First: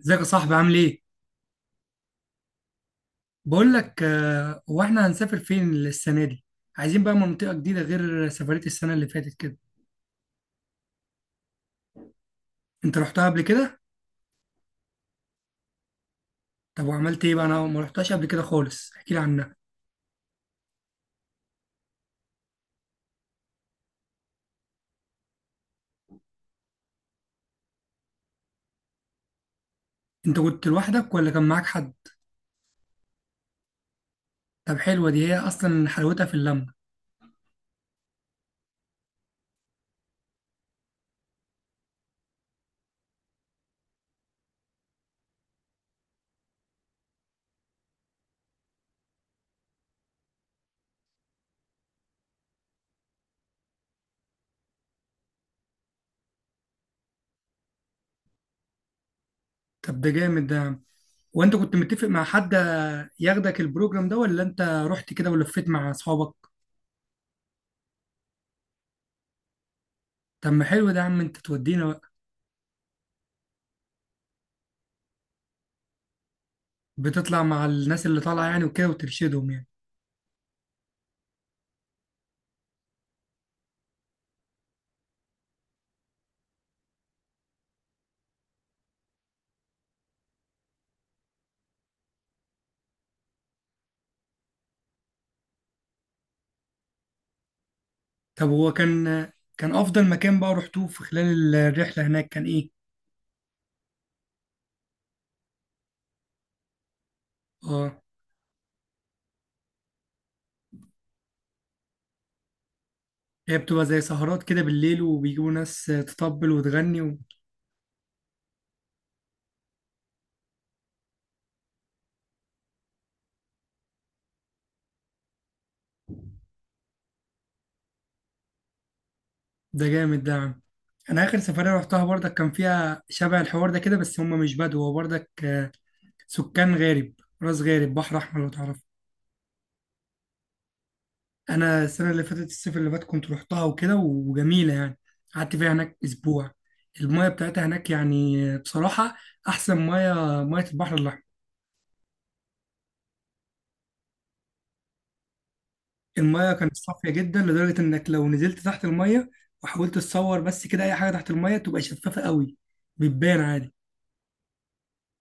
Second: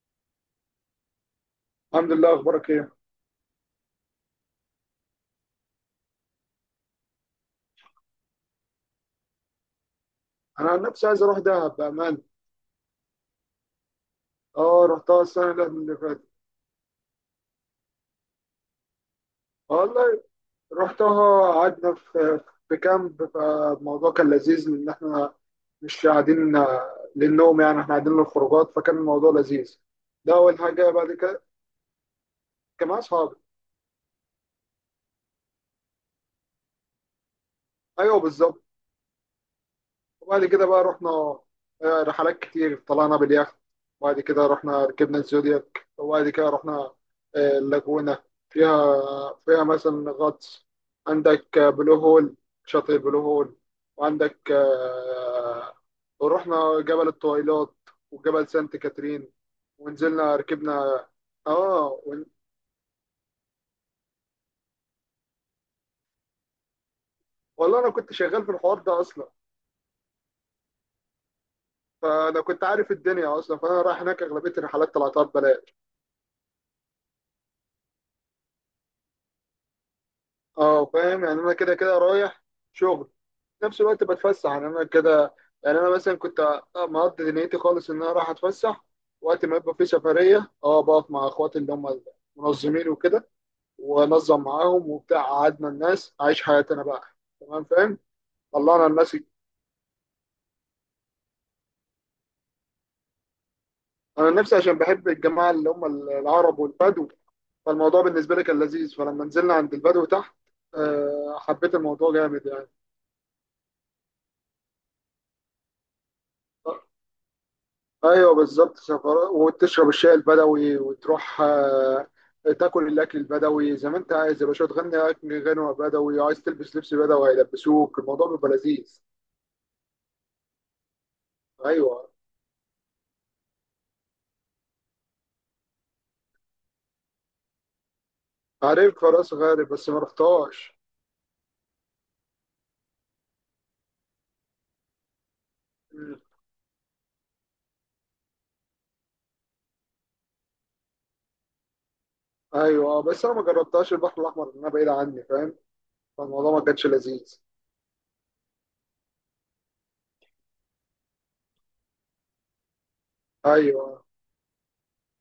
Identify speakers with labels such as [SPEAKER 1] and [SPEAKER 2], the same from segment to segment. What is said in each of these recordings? [SPEAKER 1] ازيك يا صاحبي عامل ايه؟
[SPEAKER 2] الحمد لله، اخبارك ايه؟
[SPEAKER 1] بقول لك آه، هو احنا هنسافر فين السنة دي؟ عايزين بقى منطقة جديدة غير سفرية السنة اللي فاتت كده،
[SPEAKER 2] انا عن نفسي عايز اروح دهب بامان.
[SPEAKER 1] انت رحتها قبل كده؟
[SPEAKER 2] اه، رحتها السنه اللي فاتت.
[SPEAKER 1] طب وعملت ايه بقى؟ انا ما رحتهاش قبل كده خالص، احكي لي عنها،
[SPEAKER 2] والله، رحتها قعدنا في كامب، فالموضوع كان لذيذ لان احنا مش قاعدين للنوم، يعني احنا قاعدين للخروجات فكان الموضوع لذيذ. ده
[SPEAKER 1] انت
[SPEAKER 2] اول
[SPEAKER 1] كنت
[SPEAKER 2] حاجه. بعد
[SPEAKER 1] لوحدك ولا كان
[SPEAKER 2] كده
[SPEAKER 1] معاك حد؟
[SPEAKER 2] كان مع اصحابي.
[SPEAKER 1] طب حلوة دي هي اصلا حلاوتها في اللمة،
[SPEAKER 2] ايوه بالظبط. وبعد كده بقى رحنا رحلات كتير، طلعنا باليخت. وبعد كده رحنا ركبنا الزودياك. وبعد كده رحنا اللاجونة، فيها، فيها مثلا غطس. عندك بلو هول، شاطئ بلو هول. وعندك ورحنا جبل الطويلات وجبل سانت كاترين
[SPEAKER 1] طب ده
[SPEAKER 2] ونزلنا
[SPEAKER 1] جامد ده، يا عم.
[SPEAKER 2] ركبنا.
[SPEAKER 1] وانت كنت
[SPEAKER 2] اه،
[SPEAKER 1] متفق مع حد ياخدك البروجرام ده ولا انت رحت كده ولفيت مع اصحابك؟
[SPEAKER 2] والله انا كنت شغال في الحوار ده اصلا،
[SPEAKER 1] طب ما حلو ده يا عم انت تودينا بقى،
[SPEAKER 2] فانا كنت عارف الدنيا اصلا، فانا رايح هناك اغلبيه الرحلات طلعتها ببلاش.
[SPEAKER 1] بتطلع مع الناس اللي طالعة يعني وكده وترشدهم يعني.
[SPEAKER 2] اه فاهم، يعني انا كده كده رايح شغل، في نفس الوقت بتفسح. يعني انا كده يعني انا مثلا كنت مقضي دنيتي خالص ان انا رايح اتفسح. وقت ما يبقى في سفريه، اه، بقف مع اخواتي اللي هم المنظمين وكده وانظم معاهم وبتاع، قعدنا الناس عايش حياتي انا بقى. تمام فاهم.
[SPEAKER 1] طب هو
[SPEAKER 2] طلعنا الناس.
[SPEAKER 1] كان كان افضل مكان بقى رحتوه في خلال الرحله هناك كان ايه
[SPEAKER 2] انا نفسي عشان بحب الجماعه اللي هم العرب والبدو،
[SPEAKER 1] اه
[SPEAKER 2] فالموضوع بالنسبه لي كان لذيذ. فلما نزلنا عند البدو تحت، حبيت الموضوع جامد يعني.
[SPEAKER 1] هي بتبقى زي سهرات كده بالليل وبيجيبوا ناس تطبل وتغني و
[SPEAKER 2] ايوه بالظبط، سفر وتشرب الشاي البدوي وتروح تاكل الاكل البدوي. زي ما انت عايز يا باشا، تغني اكل غنوه بدوي، عايز تلبس لبس بدوي هيلبسوك، الموضوع بيبقى لذيذ.
[SPEAKER 1] ده جامد ده يا عم. انا اخر سفريه رحتها
[SPEAKER 2] ايوه.
[SPEAKER 1] برضك كان فيها شبه الحوار ده كده بس هم مش بدو هو برضك آه، سكان غارب راس غارب بحر احمر لو تعرف.
[SPEAKER 2] عارف راس غارب بس ما رحتهاش.
[SPEAKER 1] انا السنه اللي فاتت الصيف اللي فات كنت رحتها وكده وجميله يعني قعدت فيها هناك
[SPEAKER 2] مم.
[SPEAKER 1] اسبوع. المايه بتاعتها هناك يعني بصراحه احسن مايه، مايه البحر الاحمر.
[SPEAKER 2] ايوه، بس انا ما جربتهاش البحر الاحمر لأن انا بعيد عني، فاهم.
[SPEAKER 1] المايه
[SPEAKER 2] فالموضوع ما
[SPEAKER 1] كانت
[SPEAKER 2] كانش
[SPEAKER 1] صافيه
[SPEAKER 2] لذيذ.
[SPEAKER 1] جدا لدرجه انك لو نزلت تحت المايه وحاولت تصور بس كده اي حاجه تحت المايه تبقى شفافه قوي، بتبان عادي.
[SPEAKER 2] ايوه.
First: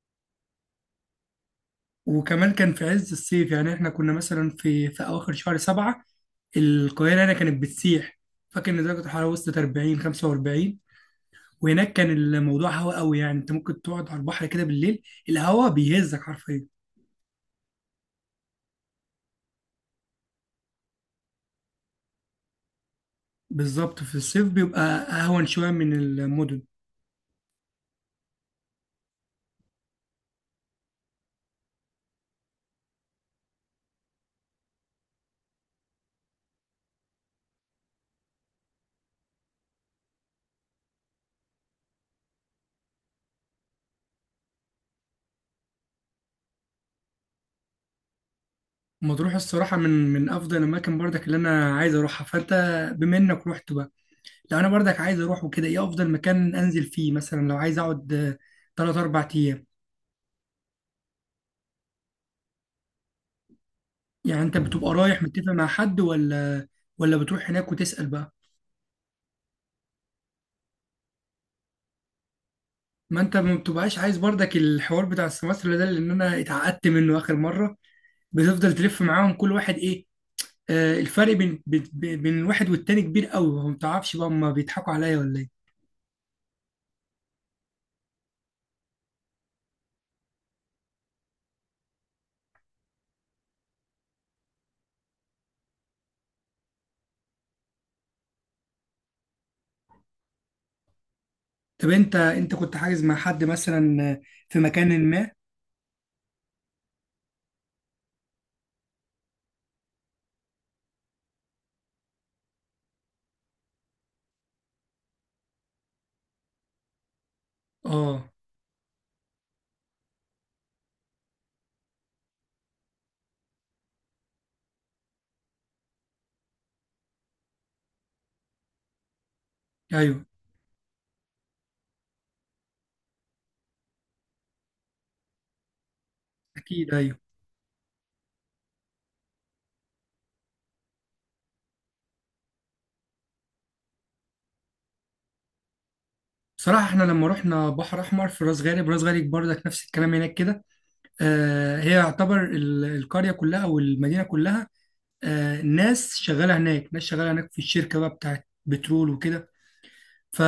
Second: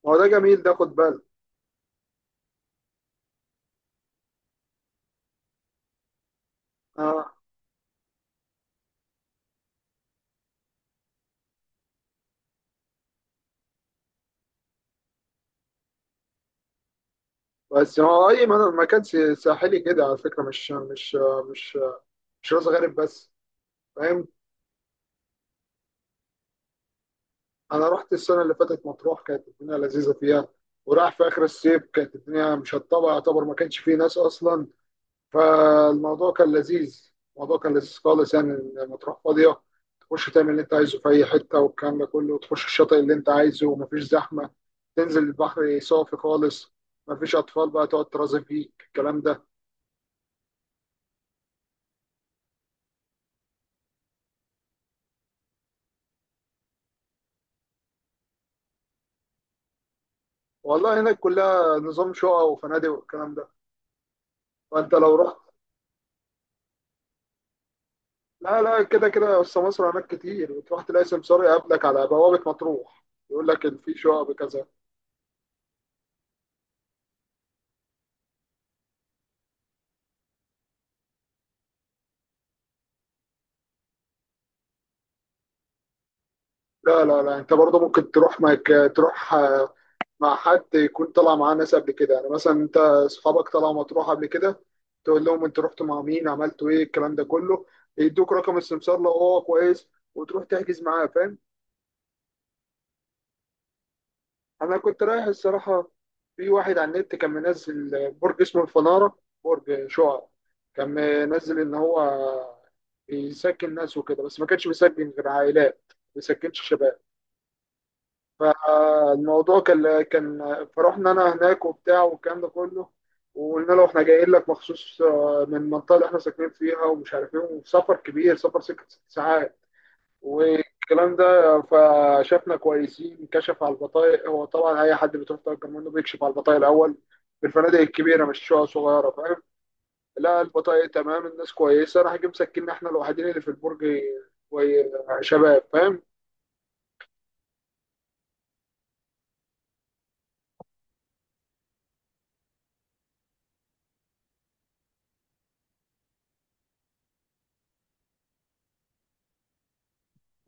[SPEAKER 2] هو ده جميل ده، خد بالك.
[SPEAKER 1] وكمان كان في عز الصيف، يعني احنا كنا مثلا في اواخر شهر 7، القاهره هنا
[SPEAKER 2] اه،
[SPEAKER 1] كانت بتسيح. فاكر ان درجه الحراره وصلت 40 45. وهناك كان الموضوع هوا قوي، يعني انت ممكن تقعد على البحر كده بالليل، الهوا بيهزك حرفيا.
[SPEAKER 2] بس هو اي مكان ساحلي كده على فكره، مش مش راس غارب بس،
[SPEAKER 1] بالظبط في
[SPEAKER 2] فاهم.
[SPEAKER 1] الصيف بيبقى اهون شويه من المدن.
[SPEAKER 2] انا رحت السنه اللي فاتت مطروح، كانت الدنيا لذيذه فيها. وراح في اخر الصيف كانت الدنيا مشطبه، يعتبر ما كانش فيه ناس اصلا، فالموضوع كان لذيذ. الموضوع كان لذيذ خالص، يعني إن مطروح فاضيه، تخش تعمل اللي انت عايزه في اي حته والكلام ده كله. تخش الشاطئ اللي انت عايزه ومفيش زحمه، تنزل البحر صافي خالص، مفيش اطفال بقى تقعد ترازي فيك الكلام
[SPEAKER 1] مطروح
[SPEAKER 2] ده.
[SPEAKER 1] الصراحة من أفضل الأماكن برضك اللي أنا عايز أروحها، فأنت بما إنك رحت بقى، لو أنا برضك عايز أروح وكده، إيه أفضل مكان أنزل فيه مثلا لو عايز أقعد آه، 3 4 أيام؟
[SPEAKER 2] والله هناك كلها نظام شقق وفنادق والكلام ده.
[SPEAKER 1] يعني أنت بتبقى
[SPEAKER 2] فانت لو
[SPEAKER 1] رايح
[SPEAKER 2] رحت،
[SPEAKER 1] متفق مع حد ولا ولا بتروح هناك وتسأل بقى؟
[SPEAKER 2] لا لا، كده كده بس مصر هناك كتير، وتروح تلاقي سمسار يقابلك على بوابة مطروح،
[SPEAKER 1] ما أنت
[SPEAKER 2] يقول
[SPEAKER 1] ما
[SPEAKER 2] لك إن في
[SPEAKER 1] بتبقاش عايز
[SPEAKER 2] شقق
[SPEAKER 1] برضك
[SPEAKER 2] كذا.
[SPEAKER 1] الحوار بتاع السمسرة ده، لأن أنا اتعقدت منه آخر مرة. بتفضل تلف معاهم كل واحد إيه، آه، الفرق بين الواحد والتاني كبير قوي، ما بتعرفش بقى هما بيضحكوا عليا ولا إيه؟
[SPEAKER 2] لا لا لا، أنت برضه ممكن تروح معك، تروح مع حد يكون طلع معاه ناس قبل كده. يعني مثلا أنت أصحابك طلعوا مطروح قبل كده، تقول لهم أنت رحتوا مع مين، عملتوا إيه الكلام ده كله، يدوك رقم السمسار لو هو كويس، وتروح تحجز معاه، فاهم.
[SPEAKER 1] طب انت كنت حاجز مع حد مثلا في
[SPEAKER 2] انا كنت
[SPEAKER 1] مكان
[SPEAKER 2] رايح
[SPEAKER 1] ما؟
[SPEAKER 2] الصراحه في واحد على النت كان منزل برج اسمه الفناره، برج شعاع، كان منزل ان هو بيسكن ناس وكده، بس ما كانش بيسكن غير عائلات، ما بيسكنش شباب.
[SPEAKER 1] اه
[SPEAKER 2] فالموضوع كان فرحنا انا هناك وبتاع والكلام ده كله، وقلنا له احنا جايين لك مخصوص من المنطقه اللي احنا ساكنين فيها ومش عارف ايه، وسفر كبير، سفر ست ساعات
[SPEAKER 1] ايوه
[SPEAKER 2] والكلام ده. فشافنا كويسين، كشف على البطايق. هو طبعا اي حد بتروح تأجر منه بيكشف على البطايق
[SPEAKER 1] اكيد
[SPEAKER 2] الاول
[SPEAKER 1] ايوه.
[SPEAKER 2] في الفنادق الكبيره، مش شقق صغيره، فاهم. لا، البطايق تمام الناس كويسه، راح جه مسكننا احنا الوحيدين اللي في البرج. كوي- شباب فاهم.
[SPEAKER 1] بصراحه احنا لما رحنا بحر احمر في راس غارب، راس غارب برضك نفس الكلام هناك كده، آه هي يعتبر القريه كلها او المدينه كلها، آه ناس شغاله هناك، ناس شغاله هناك في الشركه بقى بتاعت بترول وكده،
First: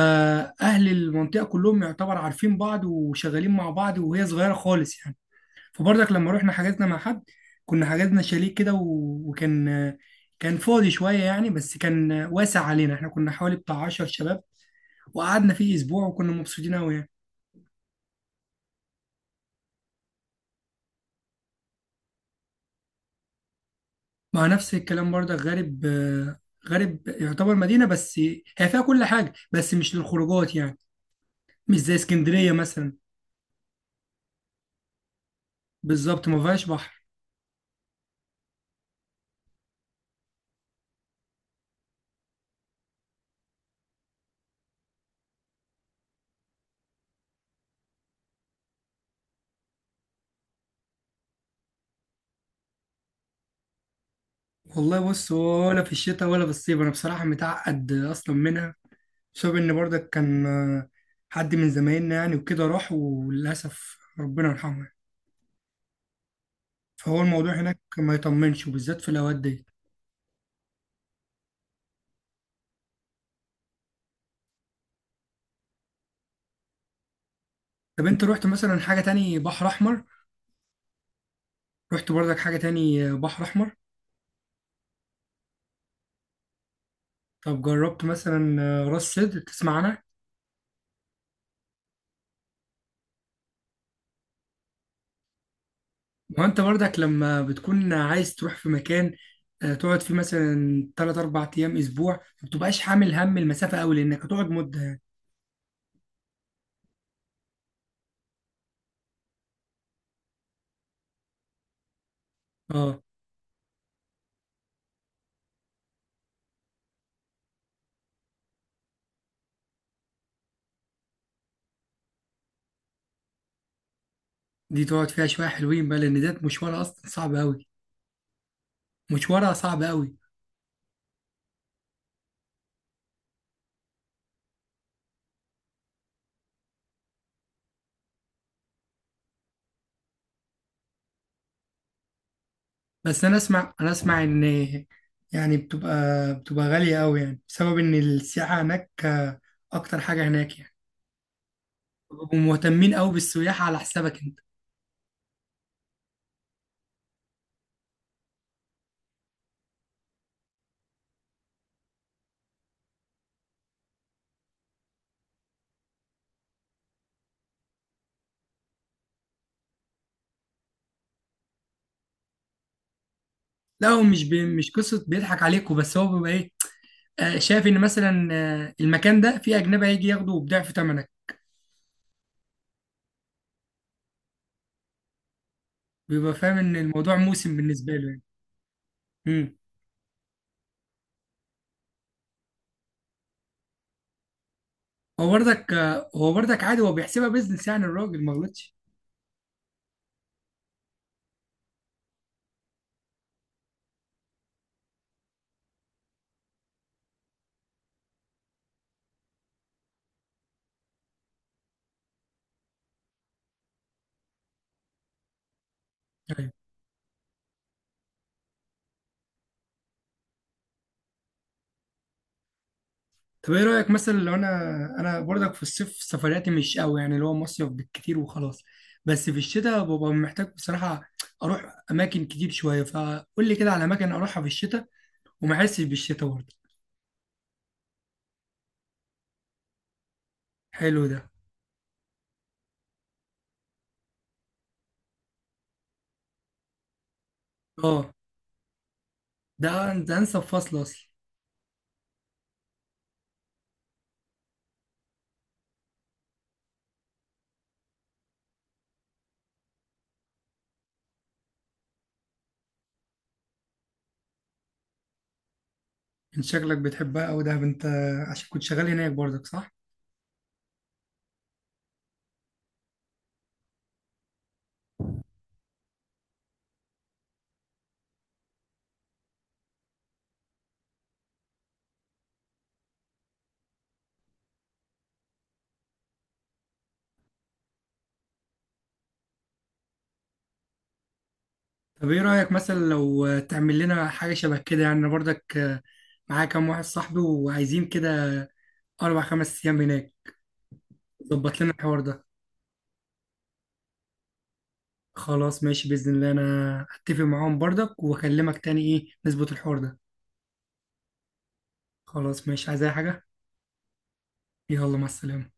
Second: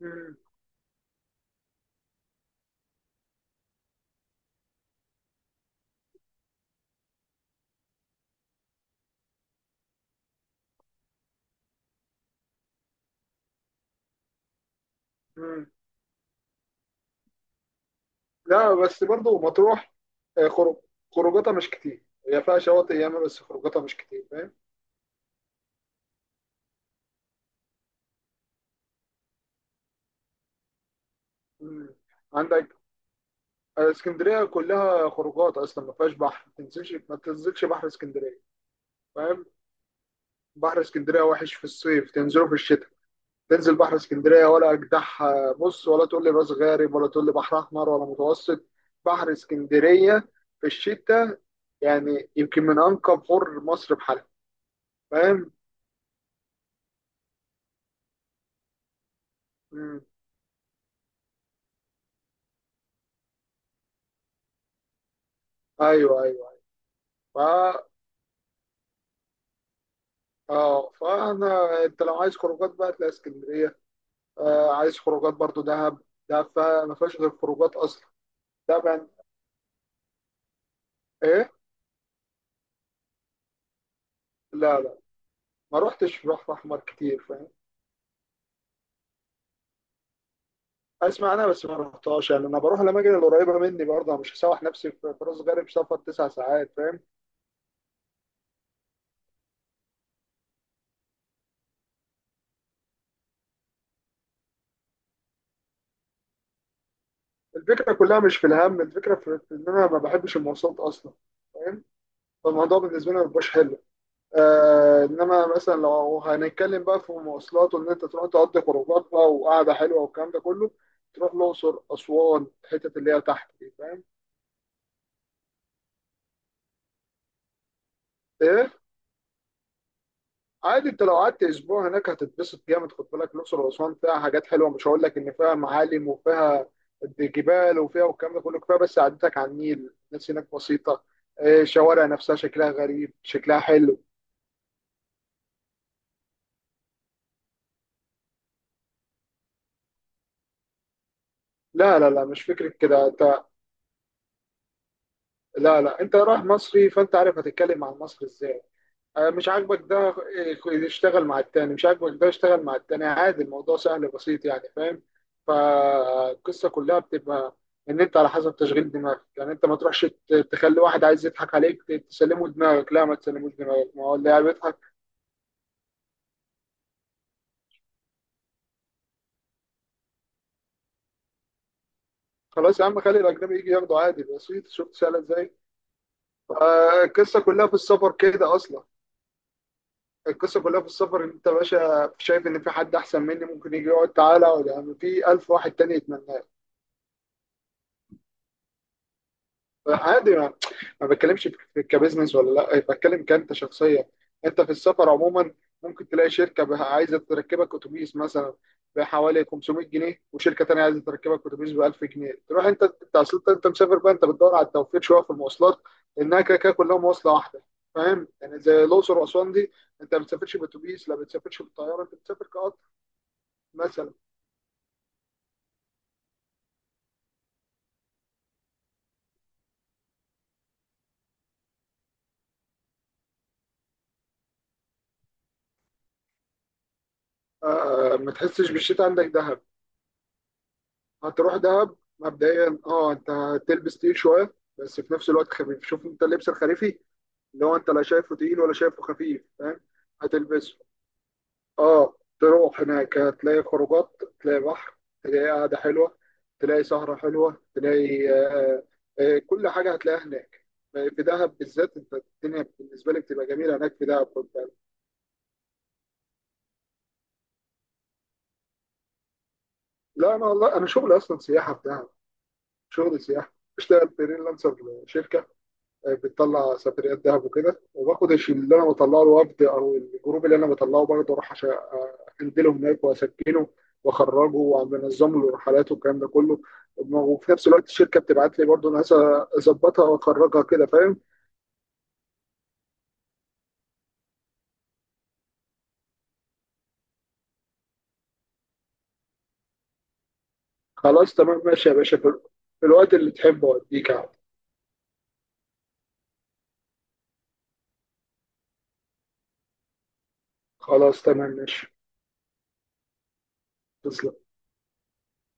[SPEAKER 2] مم.
[SPEAKER 1] المنطقه كلهم يعتبر عارفين بعض وشغالين مع بعض، وهي صغيره خالص يعني. فبرضك لما رحنا حجزنا مع حد، كنا حجزنا شاليه كده وكان كان فاضي شوية يعني، بس كان واسع علينا، احنا كنا حوالي بتاع 10 شباب وقعدنا
[SPEAKER 2] مم.
[SPEAKER 1] فيه أسبوع وكنا مبسوطين أوي يعني.
[SPEAKER 2] لا بس برضه مطروح خروج خروجاتها مش كتير، هي فيها شواطئ ياما بس خروجاتها مش كتير،
[SPEAKER 1] مع
[SPEAKER 2] فاهم.
[SPEAKER 1] نفس الكلام برضك غارب، آه، غارب يعتبر مدينة بس، هي فيها كل حاجة بس مش للخروجات يعني، مش
[SPEAKER 2] مم.
[SPEAKER 1] زي اسكندرية
[SPEAKER 2] عندك
[SPEAKER 1] مثلا،
[SPEAKER 2] اسكندريه كلها خروجات اصلا، ما فيهاش
[SPEAKER 1] بالظبط ما
[SPEAKER 2] بحر. ما
[SPEAKER 1] فيهاش
[SPEAKER 2] تنزلش،
[SPEAKER 1] بحر.
[SPEAKER 2] ما تنزلش بحر اسكندريه، فاهم. بحر اسكندريه وحش في الصيف، تنزله في الشتاء. تنزل بحر اسكندريه، ولا اجدعها بص، ولا تقول لي راس غارب، ولا تقول لي بحر احمر، ولا متوسط. بحر اسكندريه في الشتاء يعني يمكن من انقى بحور مصر بحالها.
[SPEAKER 1] والله بص
[SPEAKER 2] فاهم.
[SPEAKER 1] ولا في الشتاء ولا في الصيف أنا بصراحة متعقد أصلا منها بسبب ان
[SPEAKER 2] مم.
[SPEAKER 1] برضك كان آه، حد من زمايلنا يعني وكده راح وللاسف ربنا يرحمه يعني.
[SPEAKER 2] ايوه ايوه.
[SPEAKER 1] فهو
[SPEAKER 2] ف
[SPEAKER 1] الموضوع هناك ما يطمنش وبالذات في الاوقات دي.
[SPEAKER 2] اه فانا انت لو عايز خروجات بقى، تلاقي اسكندريه. آه، عايز خروجات برضو دهب. ما فيهاش غير خروجات
[SPEAKER 1] طب
[SPEAKER 2] اصلا.
[SPEAKER 1] انت رحت مثلا
[SPEAKER 2] دهب
[SPEAKER 1] حاجه
[SPEAKER 2] يعني.
[SPEAKER 1] تاني بحر احمر؟
[SPEAKER 2] ايه.
[SPEAKER 1] رحت برضك حاجه تاني بحر احمر؟
[SPEAKER 2] لا لا، ما روحتش بحر احمر كتير، فاهم.
[SPEAKER 1] طب جربت مثلا آه، راس سدر تسمع عنها؟
[SPEAKER 2] اسمع انا بس ما رحتهاش، يعني انا بروح الاماكن اللي قريبه مني برضه. أنا مش هسوح نفسي في راس غارب، سفر تسع
[SPEAKER 1] ما انت
[SPEAKER 2] ساعات،
[SPEAKER 1] برضك
[SPEAKER 2] فاهم.
[SPEAKER 1] لما بتكون عايز تروح في مكان آه، تقعد فيه مثلا 3 4 ايام اسبوع، ما بتبقاش حامل هم المسافه قوي لانك هتقعد مده يعني.
[SPEAKER 2] الفكره كلها مش في الهم، الفكره في ان انا ما بحبش المواصلات اصلا، فاهم. فالموضوع
[SPEAKER 1] اه
[SPEAKER 2] بالنسبه لي ما بيبقاش حلو. آه، انما مثلا لو هنتكلم بقى في المواصلات، وان انت تروح تقضي خروجات بقى وقعده حلوه والكلام ده كله، تروح الاقصر اسوان، الحتت اللي هي تحت دي، فاهم.
[SPEAKER 1] دي تقعد فيها شويه حلوين بقى لان ده مشوارها اصلا صعب قوي،
[SPEAKER 2] ايه.
[SPEAKER 1] مشوارها صعب قوي.
[SPEAKER 2] عادي، انت لو قعدت اسبوع هناك هتتبسط جامد، خد بالك. الاقصر واسوان فيها حاجات حلوه، مش هقول لك ان فيها معالم وفيها جبال وفيها والكلام ده كله، كفايه بس عدتك على النيل. الناس هناك بسيطه، الشوارع نفسها شكلها غريب،
[SPEAKER 1] بس انا
[SPEAKER 2] شكلها
[SPEAKER 1] اسمع انا
[SPEAKER 2] حلو.
[SPEAKER 1] اسمع ان، يعني بتبقى بتبقى غالية قوي يعني بسبب ان السياحة هناك آه، اكتر حاجة هناك يعني،
[SPEAKER 2] لا لا لا،
[SPEAKER 1] بيبقوا
[SPEAKER 2] مش فكره
[SPEAKER 1] مهتمين
[SPEAKER 2] كده
[SPEAKER 1] قوي
[SPEAKER 2] انت.
[SPEAKER 1] بالسياحة على حسابك انت.
[SPEAKER 2] لا لا، انت رايح مصري فانت عارف هتتكلم عن مصر ازاي. مش عاجبك ده، اشتغل مع التاني. مش عاجبك ده اشتغل مع التاني، عادي. الموضوع سهل بسيط يعني، فاهم. فالقصة كلها بتبقى ان انت على حسب تشغيل دماغك. يعني انت ما تروحش تخلي واحد عايز يضحك عليك تسلمه دماغك، لا، ما تسلموش
[SPEAKER 1] لا
[SPEAKER 2] دماغك،
[SPEAKER 1] هو
[SPEAKER 2] ما هو
[SPEAKER 1] مش
[SPEAKER 2] اللي قاعد
[SPEAKER 1] بي مش
[SPEAKER 2] بيضحك.
[SPEAKER 1] قصة بيضحك عليكوا، بس هو بيبقى ايه، آه، شايف ان مثلا آه، المكان ده فيه اجنبي هيجي ياخده بضعف ثمنك،
[SPEAKER 2] خلاص يا عم، خلي الاجنبي يجي ياخده عادي بسيط، شفت سهله ازاي.
[SPEAKER 1] بيبقى فاهم ان الموضوع
[SPEAKER 2] القصه
[SPEAKER 1] موسم
[SPEAKER 2] كلها في
[SPEAKER 1] بالنسبة له
[SPEAKER 2] السفر
[SPEAKER 1] يعني.
[SPEAKER 2] كده اصلا.
[SPEAKER 1] امم
[SPEAKER 2] القصه كلها في السفر، ان انت يا باشا شايف ان في حد احسن مني ممكن يجي يقعد، تعالى اقعد، يعني في
[SPEAKER 1] هو
[SPEAKER 2] الف واحد
[SPEAKER 1] برضك
[SPEAKER 2] تاني
[SPEAKER 1] آه، هو
[SPEAKER 2] يتمنى.
[SPEAKER 1] برضك عادي هو بيحسبها بيزنس يعني، الراجل ما غلطش.
[SPEAKER 2] عادي، ما بتكلمش في كبزنس ولا لا إيه، بتكلم كأنت شخصيا. انت في السفر عموما ممكن تلاقي شركة عايزة تركبك اتوبيس مثلا بحوالي 500 جنيه، وشركة تانية عايزة تركبك اتوبيس ب 1000 جنيه، تروح انت. انت اصل انت أنت مسافر بقى، انت بتدور على التوفير شوية في المواصلات، لانها
[SPEAKER 1] طيب.
[SPEAKER 2] كده كده كلها مواصلة واحدة. فاهم. يعني زي الاقصر واسوان دي، انت ما بتسافرش باتوبيس، لا بتسافرش بالطيارة، انت بتسافر كقطر.
[SPEAKER 1] طب ايه رأيك
[SPEAKER 2] مثلا
[SPEAKER 1] مثلا لو انا، انا برضك في الصيف سفرياتي مش قوي يعني، اللي هو مصيف بالكتير وخلاص، بس في الشتاء ببقى محتاج بصراحة اروح اماكن كتير شوية، فقول لي كده على اماكن اروحها في الشتاء وما احسش بالشتاء برضه.
[SPEAKER 2] ما تحسش بالشتاء، عندك دهب.
[SPEAKER 1] حلو ده.
[SPEAKER 2] هتروح دهب مبدئيا، اه، انت تلبس تقيل شويه بس في نفس الوقت خفيف. شوف انت اللبس الخريفي اللي هو انت لا
[SPEAKER 1] اه
[SPEAKER 2] شايفه تقيل ولا شايفه خفيف،
[SPEAKER 1] ده
[SPEAKER 2] فاهم.
[SPEAKER 1] ده انسب فصل
[SPEAKER 2] هتلبسه.
[SPEAKER 1] اصلا.
[SPEAKER 2] اه، تروح هناك هتلاقي خروجات، تلاقي بحر، تلاقي قعده حلوه، تلاقي سهره حلوه، تلاقي آه كل حاجه هتلاقيها هناك. في دهب بالذات، انت الدنيا بالنسبه لي بتبقى جميله هناك في دهب، خد بالك.
[SPEAKER 1] من شكلك بتحبها او ده انت عشان كنت شغال هناك برضك، صح؟
[SPEAKER 2] لا، انا والله انا شغلي اصلا سياحه في دهب. شغلي سياحه، بشتغل فريلانسر شركه بتطلع سفريات دهب وكده، وباخد الشيم اللي انا بطلعه، الوفد او الجروب اللي انا بطلعه برضه اروح عشان انزله هناك واسكنه واخرجه، وبنظم له الرحلات والكلام ده كله. وفي نفس الوقت الشركه بتبعت لي برضه ناس اظبطها واخرجها كده، فاهم.
[SPEAKER 1] طب ايه رأيك مثلا لو تعمل لنا حاجة شبه كده يعني، أنا برضك آه، معايا كام واحد صاحبي وعايزين كده 4 5 ايام هناك،
[SPEAKER 2] خلاص
[SPEAKER 1] ظبط
[SPEAKER 2] تمام
[SPEAKER 1] لنا
[SPEAKER 2] ماشي يا
[SPEAKER 1] الحوار
[SPEAKER 2] باشا،
[SPEAKER 1] ده.
[SPEAKER 2] في الوقت اللي تحبه اوديك عادي.
[SPEAKER 1] خلاص ماشي بإذن الله، أنا أتفق معاهم برضك وأكلمك تاني إيه نظبط الحوار ده.
[SPEAKER 2] خلاص تمام ماشي.
[SPEAKER 1] خلاص ماشي، عايز أي حاجة؟
[SPEAKER 2] تسلم.
[SPEAKER 1] يلا مع السلامة.